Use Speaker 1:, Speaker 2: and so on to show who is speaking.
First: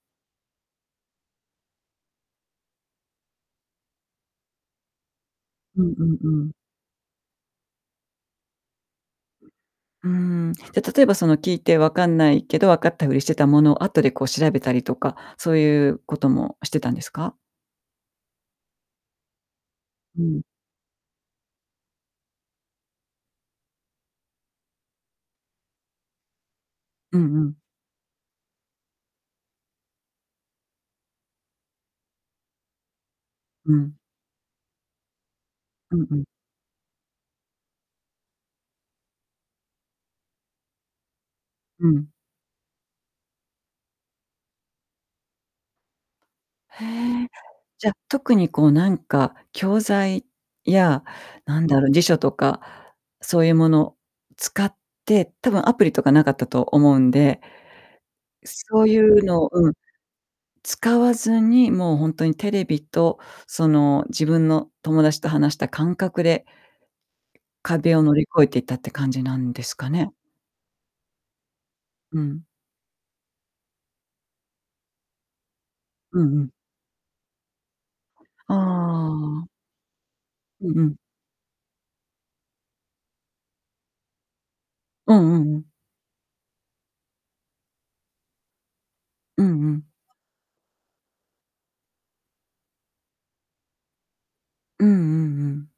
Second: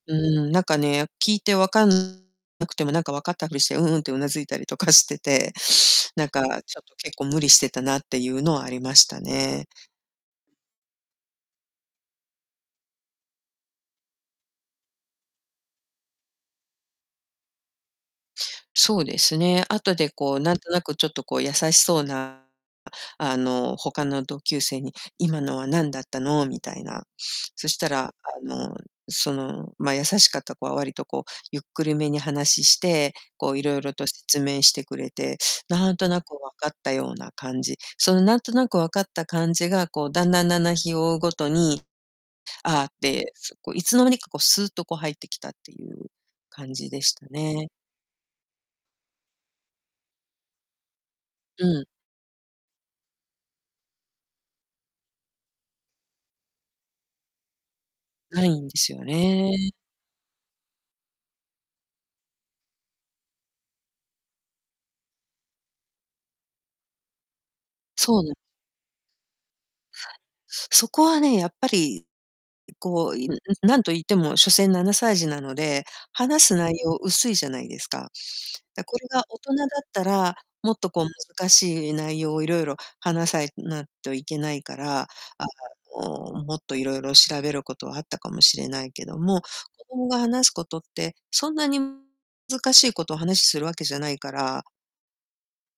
Speaker 1: うん、なんかね、聞いてわかんなくてもなんか、わかったふりして「うんうん」って頷いたりとかしてて、
Speaker 2: うんうん
Speaker 1: なん
Speaker 2: う
Speaker 1: か、
Speaker 2: ん。
Speaker 1: ちょっと結構無理してたなっていうのはありましたね。
Speaker 2: うん、じゃ、例えばその聞いてわかんないけど、わかったふりしてたものを、後でこう調べたりとか、そういうこともしてたんですか？
Speaker 1: そうですね、後で
Speaker 2: う
Speaker 1: こう
Speaker 2: ん。
Speaker 1: なんとなく、ちょっとこう優しそうなあの、他の同級生に「今のは何だったの？」みたいな。
Speaker 2: うんうん。
Speaker 1: そしたらあの、その、ま、優しかった子は割とこうゆっくりめに話して、こうい
Speaker 2: う
Speaker 1: ろいろ
Speaker 2: ん。
Speaker 1: と説明してくれてなん
Speaker 2: うん
Speaker 1: と
Speaker 2: う
Speaker 1: な
Speaker 2: ん。
Speaker 1: く、わかったような感じ。そのなんとなくわかった感じがこう、だんだん、だんだん日を追うごとに、
Speaker 2: うん。
Speaker 1: 「ああ」って、そう、こう、いつの間にかこう、スーッとこう、入ってきたっていう感
Speaker 2: へ
Speaker 1: じでした
Speaker 2: え。
Speaker 1: ね。
Speaker 2: じゃ、特にこうなんか、教材や、な
Speaker 1: う
Speaker 2: んだ
Speaker 1: ん。
Speaker 2: ろ、辞書とかそういうもの使って、多分アプリとか無かったと思うんで
Speaker 1: ないんで
Speaker 2: そう
Speaker 1: す
Speaker 2: い
Speaker 1: よ
Speaker 2: うのう
Speaker 1: ね。
Speaker 2: ん、使わずに、もうほんとにテレビと、その自分の友達と話した感覚で壁を乗
Speaker 1: そ
Speaker 2: り
Speaker 1: うな
Speaker 2: 越えて行ったって感じなんですかね？
Speaker 1: そこはね、やっぱり、
Speaker 2: うん。
Speaker 1: うこう、いんん、何と言っても所詮、7歳児なので、
Speaker 2: うんう
Speaker 1: 話
Speaker 2: ん。
Speaker 1: す内容薄いじゃないですか。
Speaker 2: あ
Speaker 1: だ、これが大
Speaker 2: あ。
Speaker 1: 人だったら、
Speaker 2: う
Speaker 1: も
Speaker 2: ん
Speaker 1: っ
Speaker 2: う
Speaker 1: と
Speaker 2: ん。
Speaker 1: こう難しい内容をいろいろ話さいなっといけないから、
Speaker 2: うんう
Speaker 1: あ、
Speaker 2: んうん。
Speaker 1: うん、もっといろいろ調べることはあったかもしれないけども、
Speaker 2: うんう
Speaker 1: 子
Speaker 2: ん。
Speaker 1: 供が話すことってそんなにずかしいことを話しするわけじゃないから
Speaker 2: うんうんうん。